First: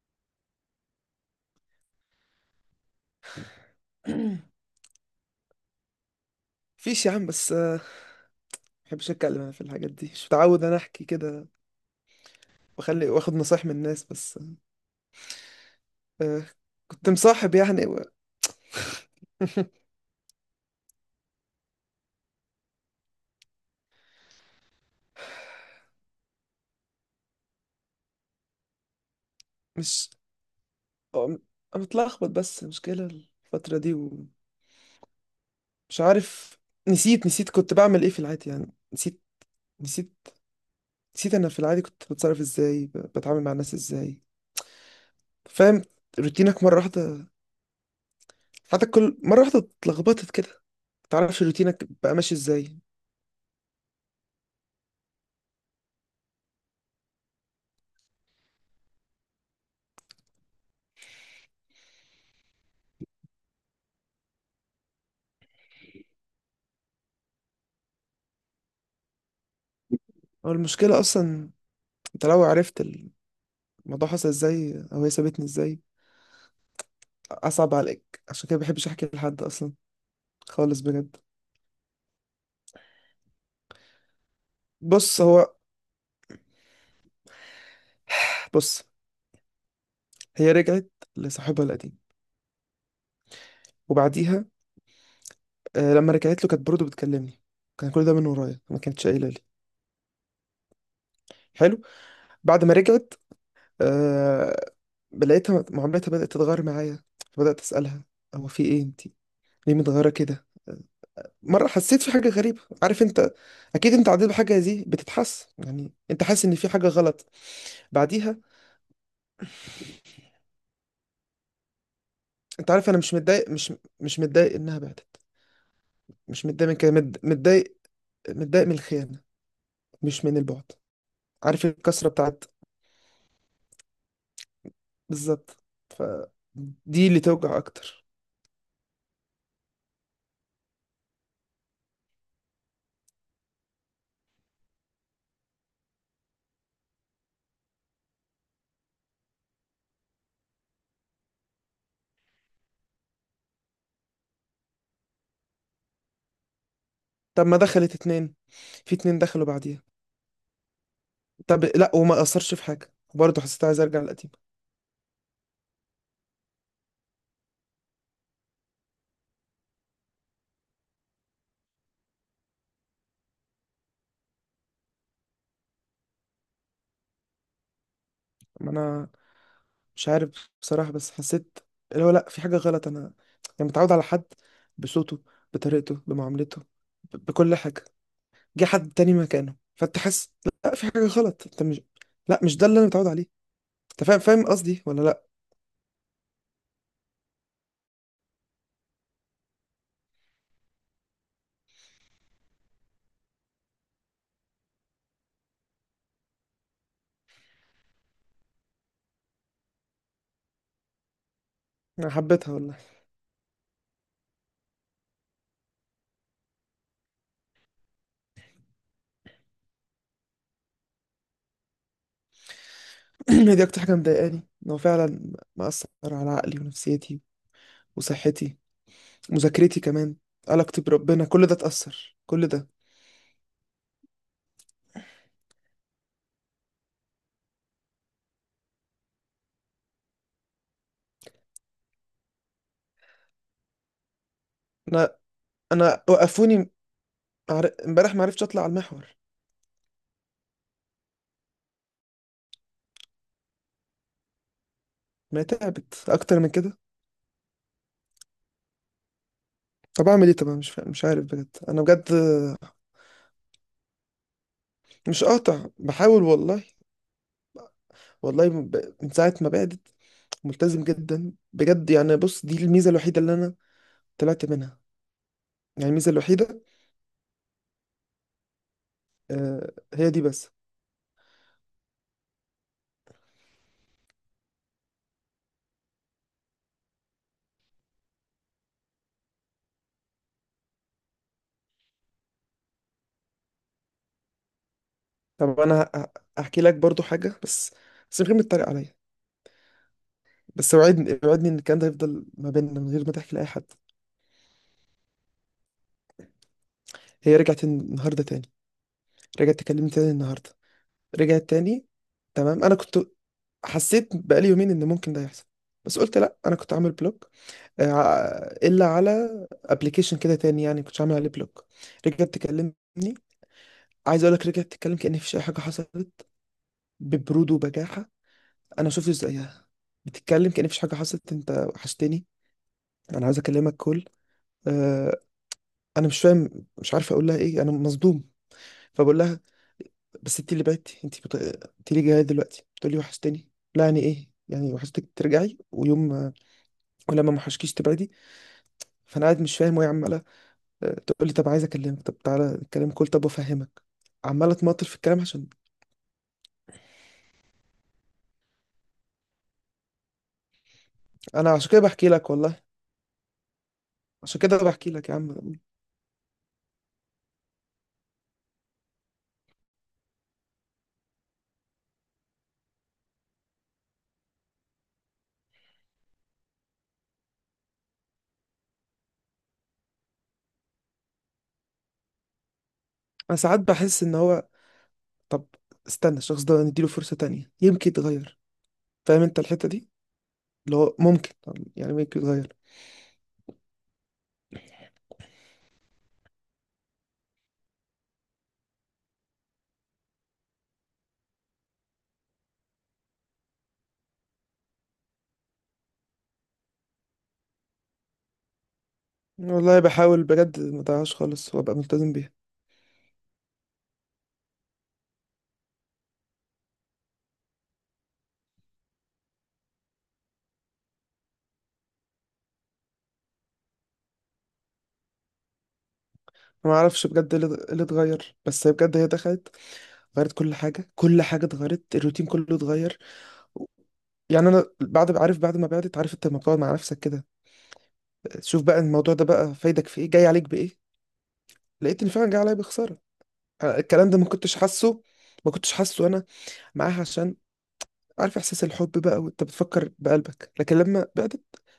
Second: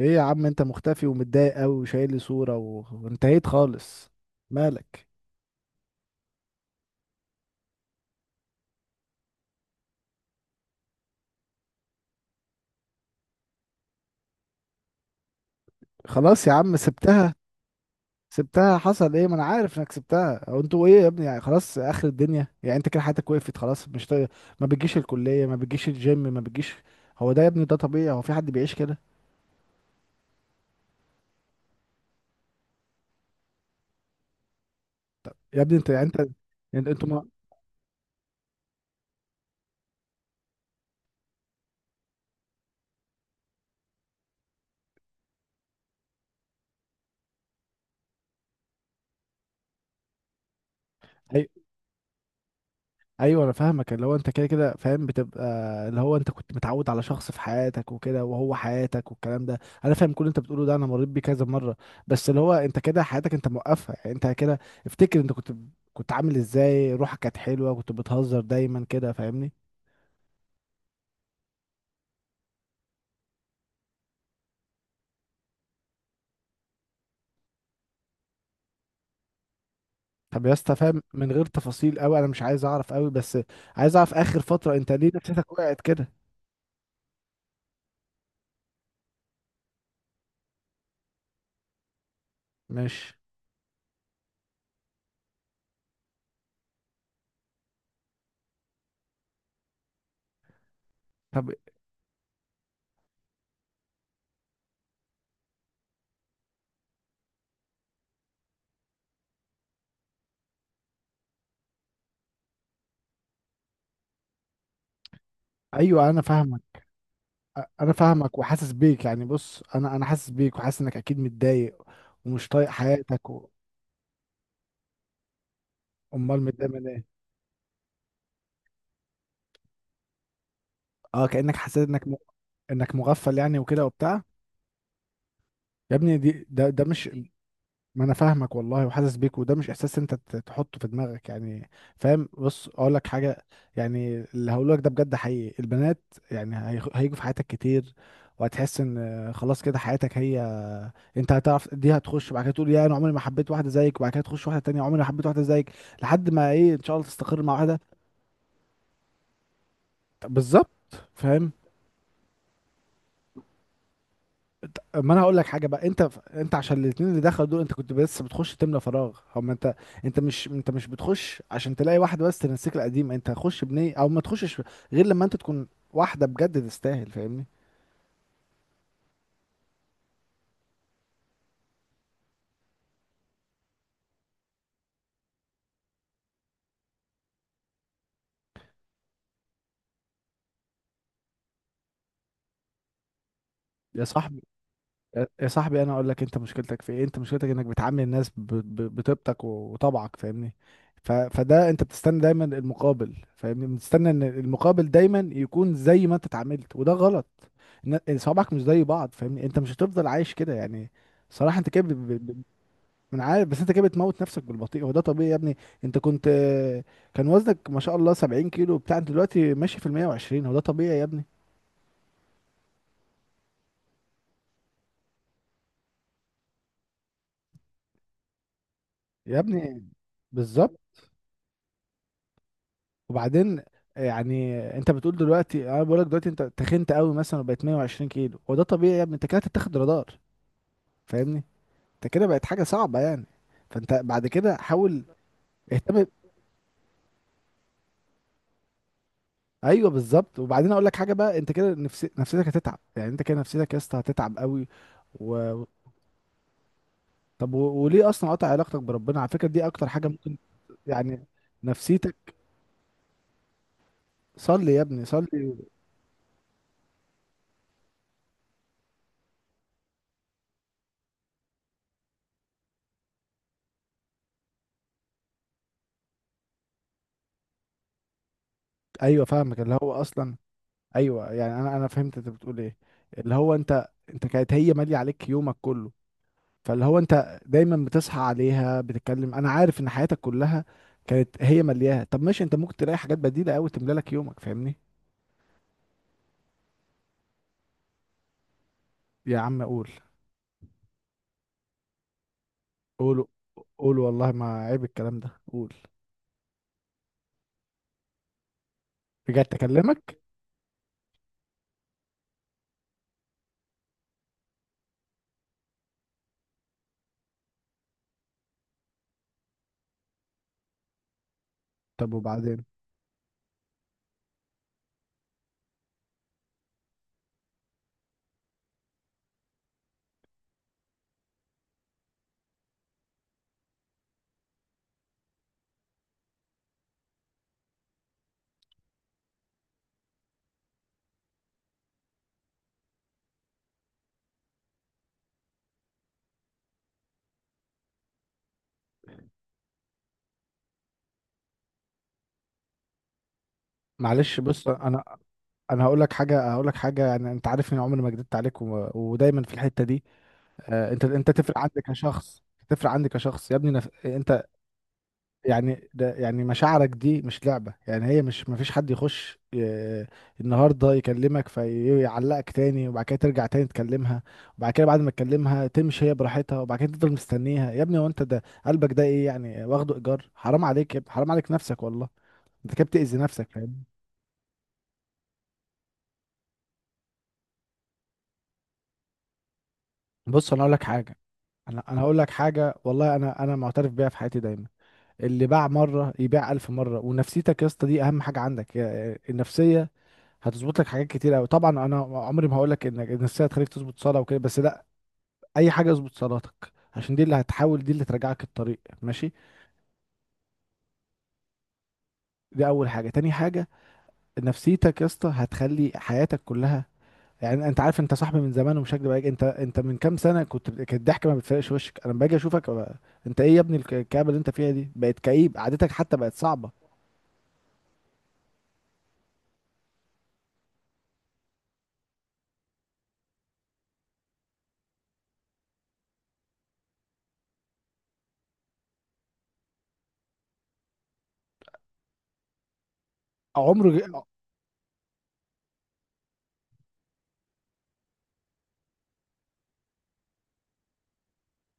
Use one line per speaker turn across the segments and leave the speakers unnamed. ايه يا عم، انت مختفي ومتضايق قوي وشايل لي صورة وانتهيت خالص. مالك؟
فيش يا عم، بس ما بحبش اتكلم انا في الحاجات دي. مش متعود انا احكي كده واخلي واخد نصايح من الناس. بس آه،
خلاص يا عم
كنت
سبتها.
مصاحب يعني
سبتها، حصل ايه؟ ما انا عارف انك سبتها او انتوا ايه يا ابني، يعني خلاص اخر الدنيا؟ يعني انت كده حياتك وقفت خلاص، مش طايق، ما بتجيش الكلية، ما بتجيش الجيم، ما بتجيش. هو ده يا ابني؟ ده طبيعي؟ هو في حد بيعيش كده؟
مش آه، انا متلخبط، بس مشكلة الفترة دي، ومش
يا ابني انت يعني
عارف.
انتوا
نسيت
ما...
نسيت كنت بعمل ايه في العادي، يعني نسيت نسيت نسيت انا في العادي كنت بتصرف ازاي، بتعامل مع الناس ازاي؟ فاهم؟ روتينك مرة واحدة، حياتك كل مرة واحدة اتلخبطت كده، متعرفش روتينك بقى ماشي ازاي.
ايوه انا فاهمك، اللي هو انت كده كده فاهم بتبقى، اللي هو انت كنت متعود على شخص في حياتك وكده وهو حياتك والكلام ده. انا فاهم كل اللي انت بتقوله ده، انا مريت بيه كذا مره. بس اللي هو انت كده حياتك انت موقفها، يعني انت كده. افتكر انت كنت عامل ازاي، روحك كانت حلوه، كنت بتهزر دايما كده، فاهمني؟
هو المشكلة اصلا، انت لو عرفت الموضوع حصل ازاي، او هي سابتني ازاي، اصعب عليك. عشان كده بحبش احكي لحد اصلا،
طب يا اسطى،
خالص
فاهم
بجد.
من غير تفاصيل قوي، انا مش عايز اعرف قوي، بس عايز اعرف اخر فتره انت ليه
بص،
نفسيتك
هو
وقعت كده؟
بص، هي رجعت لصاحبها القديم.
مش
وبعديها آه، لما رجعت له كانت برضه بتكلمني. كان كل ده من ورايا، ما كانتش قايله لي.
طب،
حلو. بعد ما رجعت آه، لقيتها معاملتها بدات تتغير معايا. بدات اسالها هو في ايه؟ انتي ليه متغيره كده؟ مرة حسيت في حاجة غريبة. عارف انت، اكيد انت عديت بحاجة زي دي، بتتحس يعني
ايوه انا
انت حاسس ان
فاهمك،
في حاجة غلط.
انا
بعديها
فاهمك وحاسس بيك. يعني بص انا حاسس بيك وحاسس انك اكيد متضايق ومش طايق
انت عارف انا مش
حياتك
متضايق. مش متضايق انها بعدت.
امال
مش
متضايق
متضايق من
من
كده،
ايه؟
متضايق، متضايق من الخيانه، مش من البعد.
اه، كانك
عارف
حسيت انك
الكسره بتاعت،
انك مغفل يعني وكده وبتاع.
بالظبط.
يا
ف
ابني دي ده ده
دي
مش،
اللي توجع
ما
اكتر.
انا فاهمك والله وحاسس بيك، وده مش احساس انت تحطه في دماغك يعني، فاهم؟ بص اقول لك حاجه، يعني اللي هقوله لك ده بجد حقيقي. البنات يعني هيجوا في حياتك كتير، وهتحس ان خلاص كده حياتك هي. انت هتعرف دي، هتخش بعد كده تقول يا انا عمري ما حبيت واحده زيك، وبعد كده تخش واحده تانية عمري ما حبيت واحده زيك، لحد ما ايه ان شاء الله تستقر
طب
مع
ما
واحده.
دخلت اتنين، في اتنين دخلوا بعديها.
بالظبط، فاهم.
طب لا، وما اثرش في حاجه، وبرضه حسيت عايز ارجع للقديم.
ما انا هقول لك حاجه بقى، انت عشان الاثنين اللي دخلوا دول انت كنت بس بتخش تملى فراغ، هو ما انت، انت مش بتخش عشان تلاقي واحده بس تنسيك القديم، انت هتخش بنيه او ما تخشش غير لما انت تكون واحده بجد تستاهل، فاهمني؟
ما انا مش عارف بصراحه، بس حسيت اللي هو لا، في حاجه غلط. انا يعني متعود على حد، بصوته، بطريقته، بمعاملته، بكل حاجه. جه حد تاني مكانه فتحس لا، في حاجة غلط. انت مش، لا، مش ده اللي انا متعود عليه. انت
يا
فاهم،
صاحبي،
فاهم قصدي ولا لا؟
يا صاحبي، انا اقول لك انت مشكلتك في ايه. انت مشكلتك انك بتعامل الناس بطيبتك وطبعك، فاهمني؟ فده انت بتستنى دايما المقابل، فاهمني؟ بتستنى ان المقابل دايما يكون زي ما انت اتعاملت، وده غلط. صوابعك مش زي بعض، فاهمني؟ انت مش هتفضل عايش كده يعني. صراحة انت كده
انا حبيتها والله.
من عارف. بس انت كده بتموت نفسك بالبطيء. هو ده طبيعي يا ابني؟ انت كنت، كان وزنك ما شاء الله 70 كيلو بتاع، انت دلوقتي ماشي في ال 120، هو ده طبيعي يا ابني؟
هي دي اكتر حاجة مضايقاني، ان هو فعلا مأثر على عقلي ونفسيتي وصحتي،
يا
مذاكرتي
ابني
كمان،
بالظبط.
علاقتي بربنا، كل ده اتأثر، كل ده.
وبعدين يعني انت بتقول دلوقتي، انا بقول لك دلوقتي انت تخنت قوي مثلا وبقت 120 كيلو، هو ده طبيعي يا ابني؟ انت كده هتتاخد رادار، فاهمني؟ انت كده بقت حاجه صعبه يعني. فانت بعد كده حاول
انا انا
اهتم.
وقفوني. امبارح ما عرفتش اطلع على المحور.
ايوه بالظبط. وبعدين اقول لك حاجه بقى، انت كده نفسيتك هتتعب، يعني انت كده نفسيتك يا اسطى هتتعب قوي
ما
و...
تعبت اكتر من كده.
طب وليه اصلا قاطع علاقتك بربنا؟ على فكره دي اكتر حاجه
طب اعمل ايه؟
ممكن،
طب أنا مش عارف
يعني
بجد، انا بجد.
نفسيتك. صلي يا ابني،
مش
صلي.
قاطع، بحاول والله. والله من من ساعة ما بعدت، ملتزم جدا بجد. يعني بص، دي الميزة الوحيدة اللي أنا طلعت منها. يعني الميزة الوحيدة،
ايوه فاهمك، اللي هو
هي دي
اصلا
بس.
ايوه، يعني انا فهمت انت بتقول ايه، اللي هو انت كانت هي ماليه عليك يومك كله، فاللي هو انت دايما بتصحى عليها بتتكلم، انا عارف ان حياتك كلها كانت هي ملياها. طب ماشي، انت ممكن تلاقي حاجات بديله قوي تملى لك يومك، فاهمني؟
طب أنا هحكي لك برضو حاجة، بس من غير ما تتريق عليا.
يا عم قول.
بس وعدني، وعدني إن الكلام ده هيفضل ما بيننا، من غير ما
قول،
تحكي لأي حد.
قول والله ما عيب الكلام ده، قول.
هي رجعت النهاردة تاني.
رجعت
رجعت تكلمني تاني
اكلمك؟
النهاردة. رجعت تاني، تمام. أنا كنت حسيت بقالي يومين إن ممكن ده يحصل. بس قلت لأ، أنا كنت عامل بلوك الا على ابلكيشن كده تاني، يعني كنتش عامل عليه بلوك.
طب
رجعت
وبعدين؟
تكلمني، عايز اقول لك. رجعت تتكلم كأن مفيش اي حاجه حصلت، ببرود وبجاحه. انا شفت زيها بتتكلم كأن مفيش حاجه حصلت. انت وحشتني، انا عايز اكلمك كل آه، انا مش فاهم. مش عارف اقول لها ايه، انا مصدوم. فبقول لها بس انت اللي بعتي، انت انت ليه جايه دلوقتي بتقول لي وحشتني؟ لا، يعني ايه يعني وحشتك ترجعي؟ ويوم ولما ما وحشكيش تبعدي. فانا قاعد مش فاهم، وهي عماله تقول لي طب عايز اكلمك، طب تعالى نتكلم، كل طب افهمك.
معلش
عمال
بص،
اتمطل في
انا
الكلام عشان.
انا هقول لك حاجه، هقول لك حاجه، يعني انت عارف اني عمري ما كدبت عليك ودايما في الحته دي، انت
انا
تفرق
عشان
عندك
كده بحكي لك
كشخص،
والله،
تفرق عندي كشخص يا ابني.
عشان
انت
كده بحكي لك يا عم.
يعني ده، يعني مشاعرك دي مش لعبة، يعني هي مش مفيش حد يخش النهاردة يكلمك فيعلقك تاني، وبعد كده ترجع تاني تكلمها، وبعد كده بعد ما تكلمها تمشي هي براحتها، وبعد كده تفضل مستنيها. يا ابني هو انت ده قلبك ده ايه يعني؟ واخده ايجار؟ حرام عليك يا ابني، حرام عليك نفسك والله. انت كده بتأذي
انا
نفسك،
ساعات
فاهم؟
بحس ان هو، طب استنى الشخص ده، نديله فرصة تانية يمكن يتغير. فاهم انت الحتة دي،
بص انا اقول
اللي
لك
هو
حاجة،
ممكن، طب
انا
يعني
انا هقول
ممكن
لك
يتغير.
حاجة والله، انا معترف بيها في حياتي دايما، اللي باع مرة يبيع ألف مرة. ونفسيتك يا اسطى دي أهم حاجة عندك يا- النفسية هتظبط لك حاجات كتير قوي. طبعا انا عمري ما هقول لك انك ان السنه تخليك تظبط صلاه وكده، بس لا، اي حاجه اظبط صلاتك عشان دي اللي هتحاول، دي اللي ترجعك الطريق ماشي.
والله بحاول بجد، ما ضيعهاش خالص، وابقى ملتزم بيها.
دي اول حاجه. تاني حاجه، نفسيتك يا اسطى هتخلي حياتك كلها، يعني انت عارف انت صاحبي من زمان ومش هكدب عليك، انت انت من كام سنه كنت، كانت الضحك ما بتفرقش وشك، انا لما باجي اشوفك بقى انت ايه يا ابني؟ الكآبه اللي انت فيها دي بقت كئيب، قعدتك حتى بقت صعبه.
أنا ما اعرفش بجد إيه اللي اتغير، بس هي بجد هي دخلت غيرت كل حاجه، كل حاجه اتغيرت، الروتين كله اتغير يعني. انا بعد عارف، بعد ما بعدت، عارف انت لما بتقعد مع نفسك كده، شوف بقى الموضوع ده بقى فايدك في ايه، جاي عليك بايه. لقيت ان فعلا جاي عليا بخساره. أنا
عمر،
الكلام ده ما كنتش حاسه. ما كنتش حاسه انا معاها، عشان عارف احساس الحب بقى وانت بتفكر بقلبك. لكن لما بدات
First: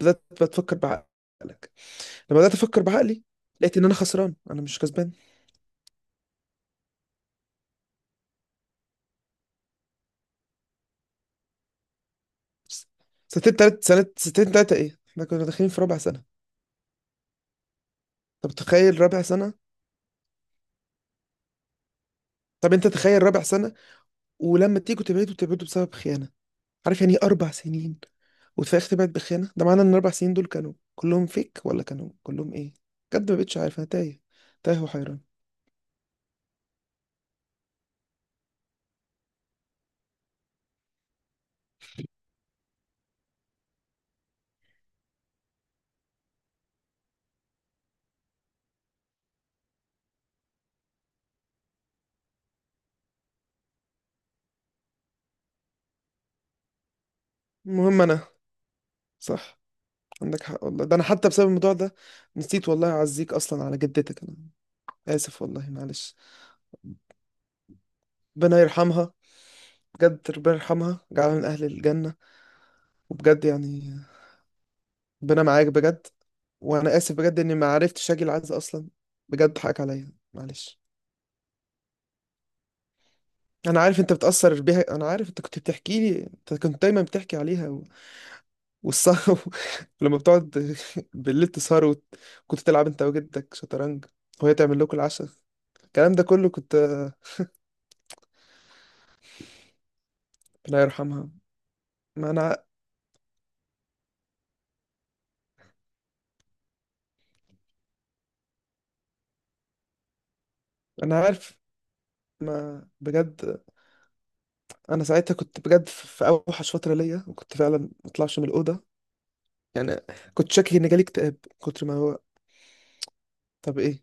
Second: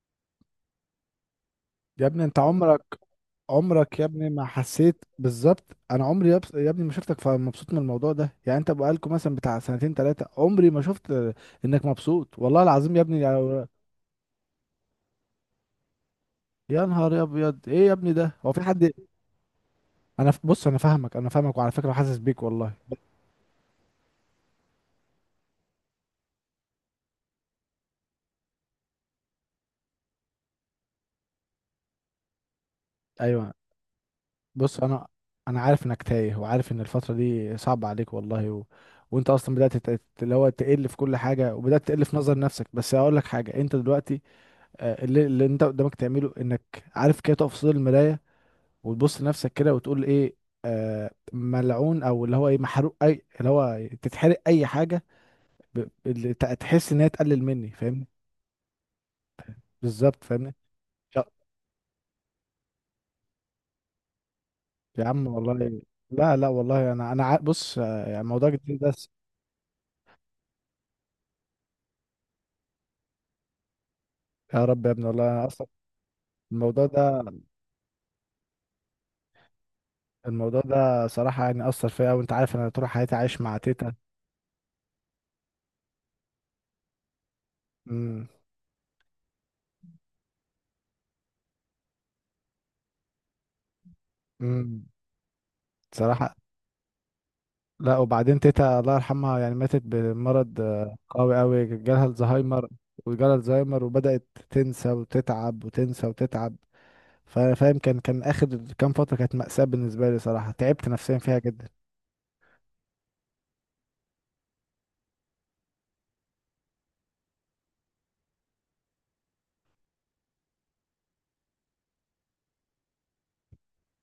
بدات بتفكر بعقلك،
يا ابني انت
لما بدات افكر
عمرك،
بعقلي، لقيت ان انا
عمرك يا ابني
خسران،
ما
انا مش
حسيت
كسبان.
بالظبط، انا عمري يا ابني ما شفتك مبسوط من الموضوع ده. يعني انت بقالكوا مثلا بتاع سنتين ثلاثه، عمري ما شفت انك مبسوط والله العظيم يا ابني،
سنتين، تلات سنة، سنتين تلاتة ايه، احنا كنا داخلين في رابع سنة.
يا نهار ابيض، ايه يا ابني ده،
طب
هو في حد،
تخيل رابع سنة.
بص انا فاهمك، انا فاهمك وعلى فكره حاسس بيك والله.
طب انت تخيل رابع سنة، ولما تيجوا تبعدوا تبعدوا بسبب خيانة. عارف يعني ايه اربع سنين، وتفاجئ طلعت بخيانه؟ ده معنى ان الاربع سنين دول كانوا كلهم فيك ولا كانوا كلهم ايه. بجد ما
ايوه
بقتش عارف، انا تايه، تايه
بص انا،
وحيران.
انا عارف انك تايه وعارف ان الفتره دي صعبه عليك والله وانت اصلا بدات اللي هو تقل في كل حاجه وبدات تقل في نظر نفسك. بس هقول لك حاجه، انت دلوقتي اللي انت قدامك تعمله انك عارف كده تقف في صدر المرايه وتبص لنفسك كده وتقول ايه، آه ملعون او اللي هو ايه محروق، اي اللي هو تتحرق اي حاجه، اللي تحس ان هي تقلل مني،
المهم
فاهمني؟
انا، صح،
بالظبط،
عندك
فاهمني.
حق والله. ده انا
يا
حتى بسبب الموضوع ده نسيت والله اعزيك اصلا على جدتك. انا
يا عم
اسف والله،
والله،
معلش.
لا لا والله، انا بص، يعني موضوع
ربنا
الجيم ده
يرحمها، بجد ربنا يرحمها، جعلها من اهل الجنه. وبجد يعني،
يا رب يا ابني والله.
ربنا
انا اصلا
معاك بجد.
الموضوع
وانا اسف
ده،
بجد اني ما عرفتش اجي العز اصلا. بجد حقك عليا،
الموضوع
معلش.
ده صراحه يعني اثر فيا، وانت عارف انا طول حياتي عايش مع
انا
تيتا.
عارف انت بتأثر بيها، انا عارف انت كنت بتحكي لي، انت كنت دايما بتحكي عليها، و...
امم
والسهر ولما بتقعد بالليل تسهر، وت... كنت تلعب انت وجدك شطرنج، وهي تعمل
امم
لكم العشاء. الكلام ده
صراحه
كله كنت
لا، وبعدين تيتا الله يرحمها يعني ماتت بمرض
الله يرحمها.
قوي قوي، جالها
ما انا
الزهايمر، وجالها الزهايمر وبدأت تنسى وتتعب وتنسى وتتعب، فاهم، كان كان آخر كام فترة كانت مأساة بالنسبة لي صراحة، تعبت نفسيا
انا
فيها
عارف.
جدا.
ما بجد انا ساعتها كنت بجد في في اوحش فترة ليا، وكنت فعلا ما اطلعش من الأوضة يعني. كنت شاكك ان جالي اكتئاب، من كتر ما هو طب ايه.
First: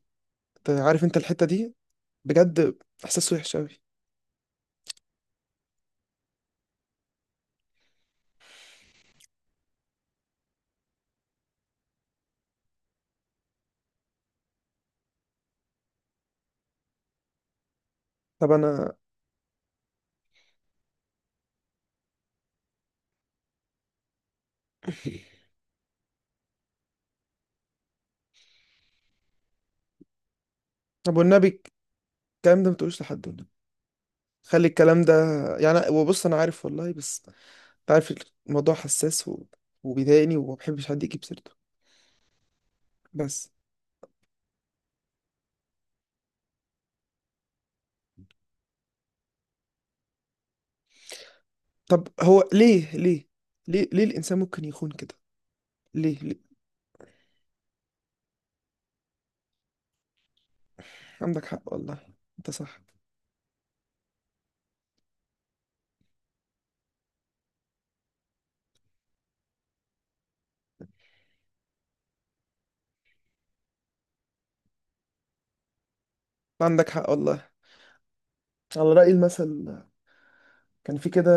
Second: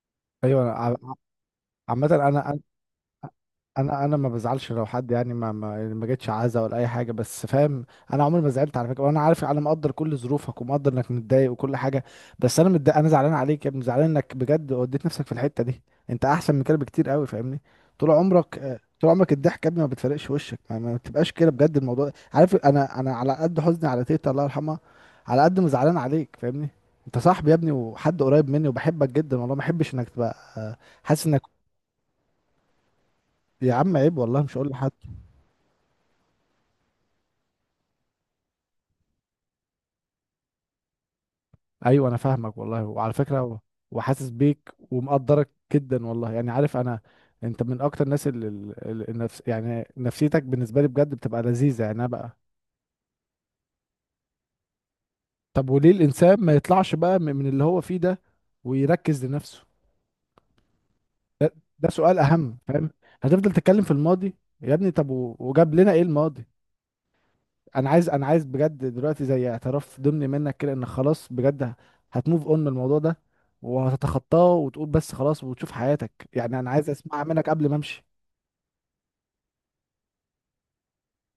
انت
أيوة
عارف انت الحتة دي،
عامة أنا،
بجد احساس وحش قوي.
انا ما بزعلش لو حد يعني ما ما, يعني ما جتش عزا ولا اي حاجه، بس فاهم. انا عمري ما زعلت على فكره، وانا عارف، انا مقدر كل ظروفك ومقدر انك متضايق وكل حاجه. بس انا متضايق، انا زعلان عليك يا ابني، زعلان انك بجد وديت نفسك في الحته دي. انت احسن من كده بكتير قوي، فاهمني؟ طول
طب
عمرك،
انا
طول عمرك الضحك يا ابني ما بتفرقش وشك، ما بتبقاش كده بجد الموضوع. عارف انا، انا على قد حزني على تيتا الله يرحمها، على قد ما زعلان عليك، فاهمني؟ انت صاحبي يا ابني، وحد قريب مني وبحبك جدا والله، ما احبش انك تبقى
طب
حاسس انك.
والنبي، الكلام ده ما تقولوش لحد والله.
يا عم عيب والله، مش
خلي
هقول لحد.
الكلام ده يعني، وبص انا عارف والله، بس انت عارف الموضوع حساس، و... وبيضايقني، وما بحبش حد يجيب سيرته
ايوه انا فاهمك والله وعلى فكره
بس.
وحاسس بيك ومقدرك جدا والله. يعني عارف انا، انت من اكتر الناس النفس يعني نفسيتك بالنسبه لي بجد بتبقى لذيذه يعني، انا
طب
بقى.
هو ليه ليه، ليه ليه الانسان ممكن يخون كده؟
طب وليه
ليه
الانسان
ليه؟
ما يطلعش بقى من اللي هو فيه ده ويركز لنفسه؟
عندك حق
ده
والله،
سؤال
انت
اهم،
صح.
فاهم؟ هتفضل تتكلم في الماضي يا ابني؟ طب وجاب لنا ايه الماضي؟ انا عايز، انا عايز بجد دلوقتي زي اعتراف ضمني منك كده ان خلاص بجد هتموف اون من الموضوع ده وهتتخطاه وتقول بس خلاص وتشوف حياتك، يعني انا عايز
عندك حق
اسمعها منك
والله،
قبل ما امشي.
على رأي المثل. كان في كده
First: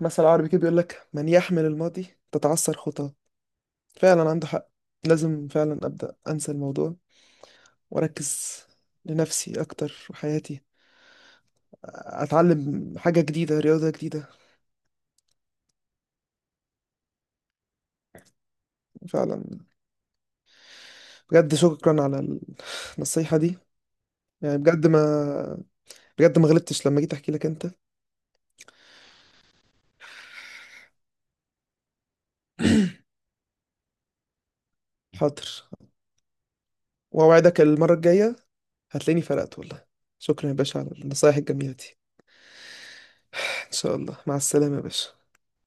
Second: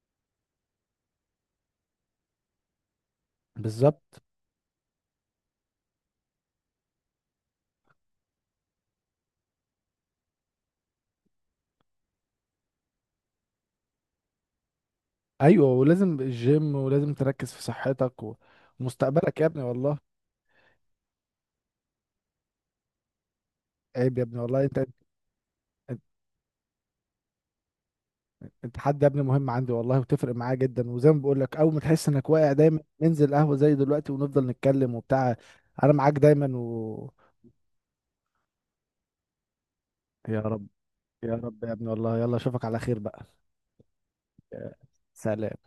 مثل عربي كده بيقول لك، من يحمل الماضي تتعثر خطاه.
بالظبط.
فعلا عنده حق. لازم فعلا أبدأ أنسى الموضوع، وأركز لنفسي أكتر، وحياتي اتعلم حاجة جديدة، رياضة جديدة.
ايوه، ولازم الجيم ولازم تركز في صحتك ومستقبلك
فعلا.
يا ابني والله.
بجد شكرا على النصيحة دي.
عيب يا ابني
يعني
والله، انت
بجد ما غلطتش لما جيت احكي لك انت.
انت حد يا ابني مهم عندي والله، وتفرق معايا جدا، وزي ما بقول لك، اول ما تحس انك واقع دايما ننزل قهوة زي دلوقتي ونفضل نتكلم وبتاع.
حاضر.
انا معاك دايما و
واوعدك المرة الجاية هتلاقيني فرقت والله.
يا
شكرا يا
رب،
باشا على
يا
النصايح
رب
الجميلة
يا ابني
دي.
والله، يلا اشوفك على خير بقى.
ان شاء الله، مع السلامة يا باشا.
سلام.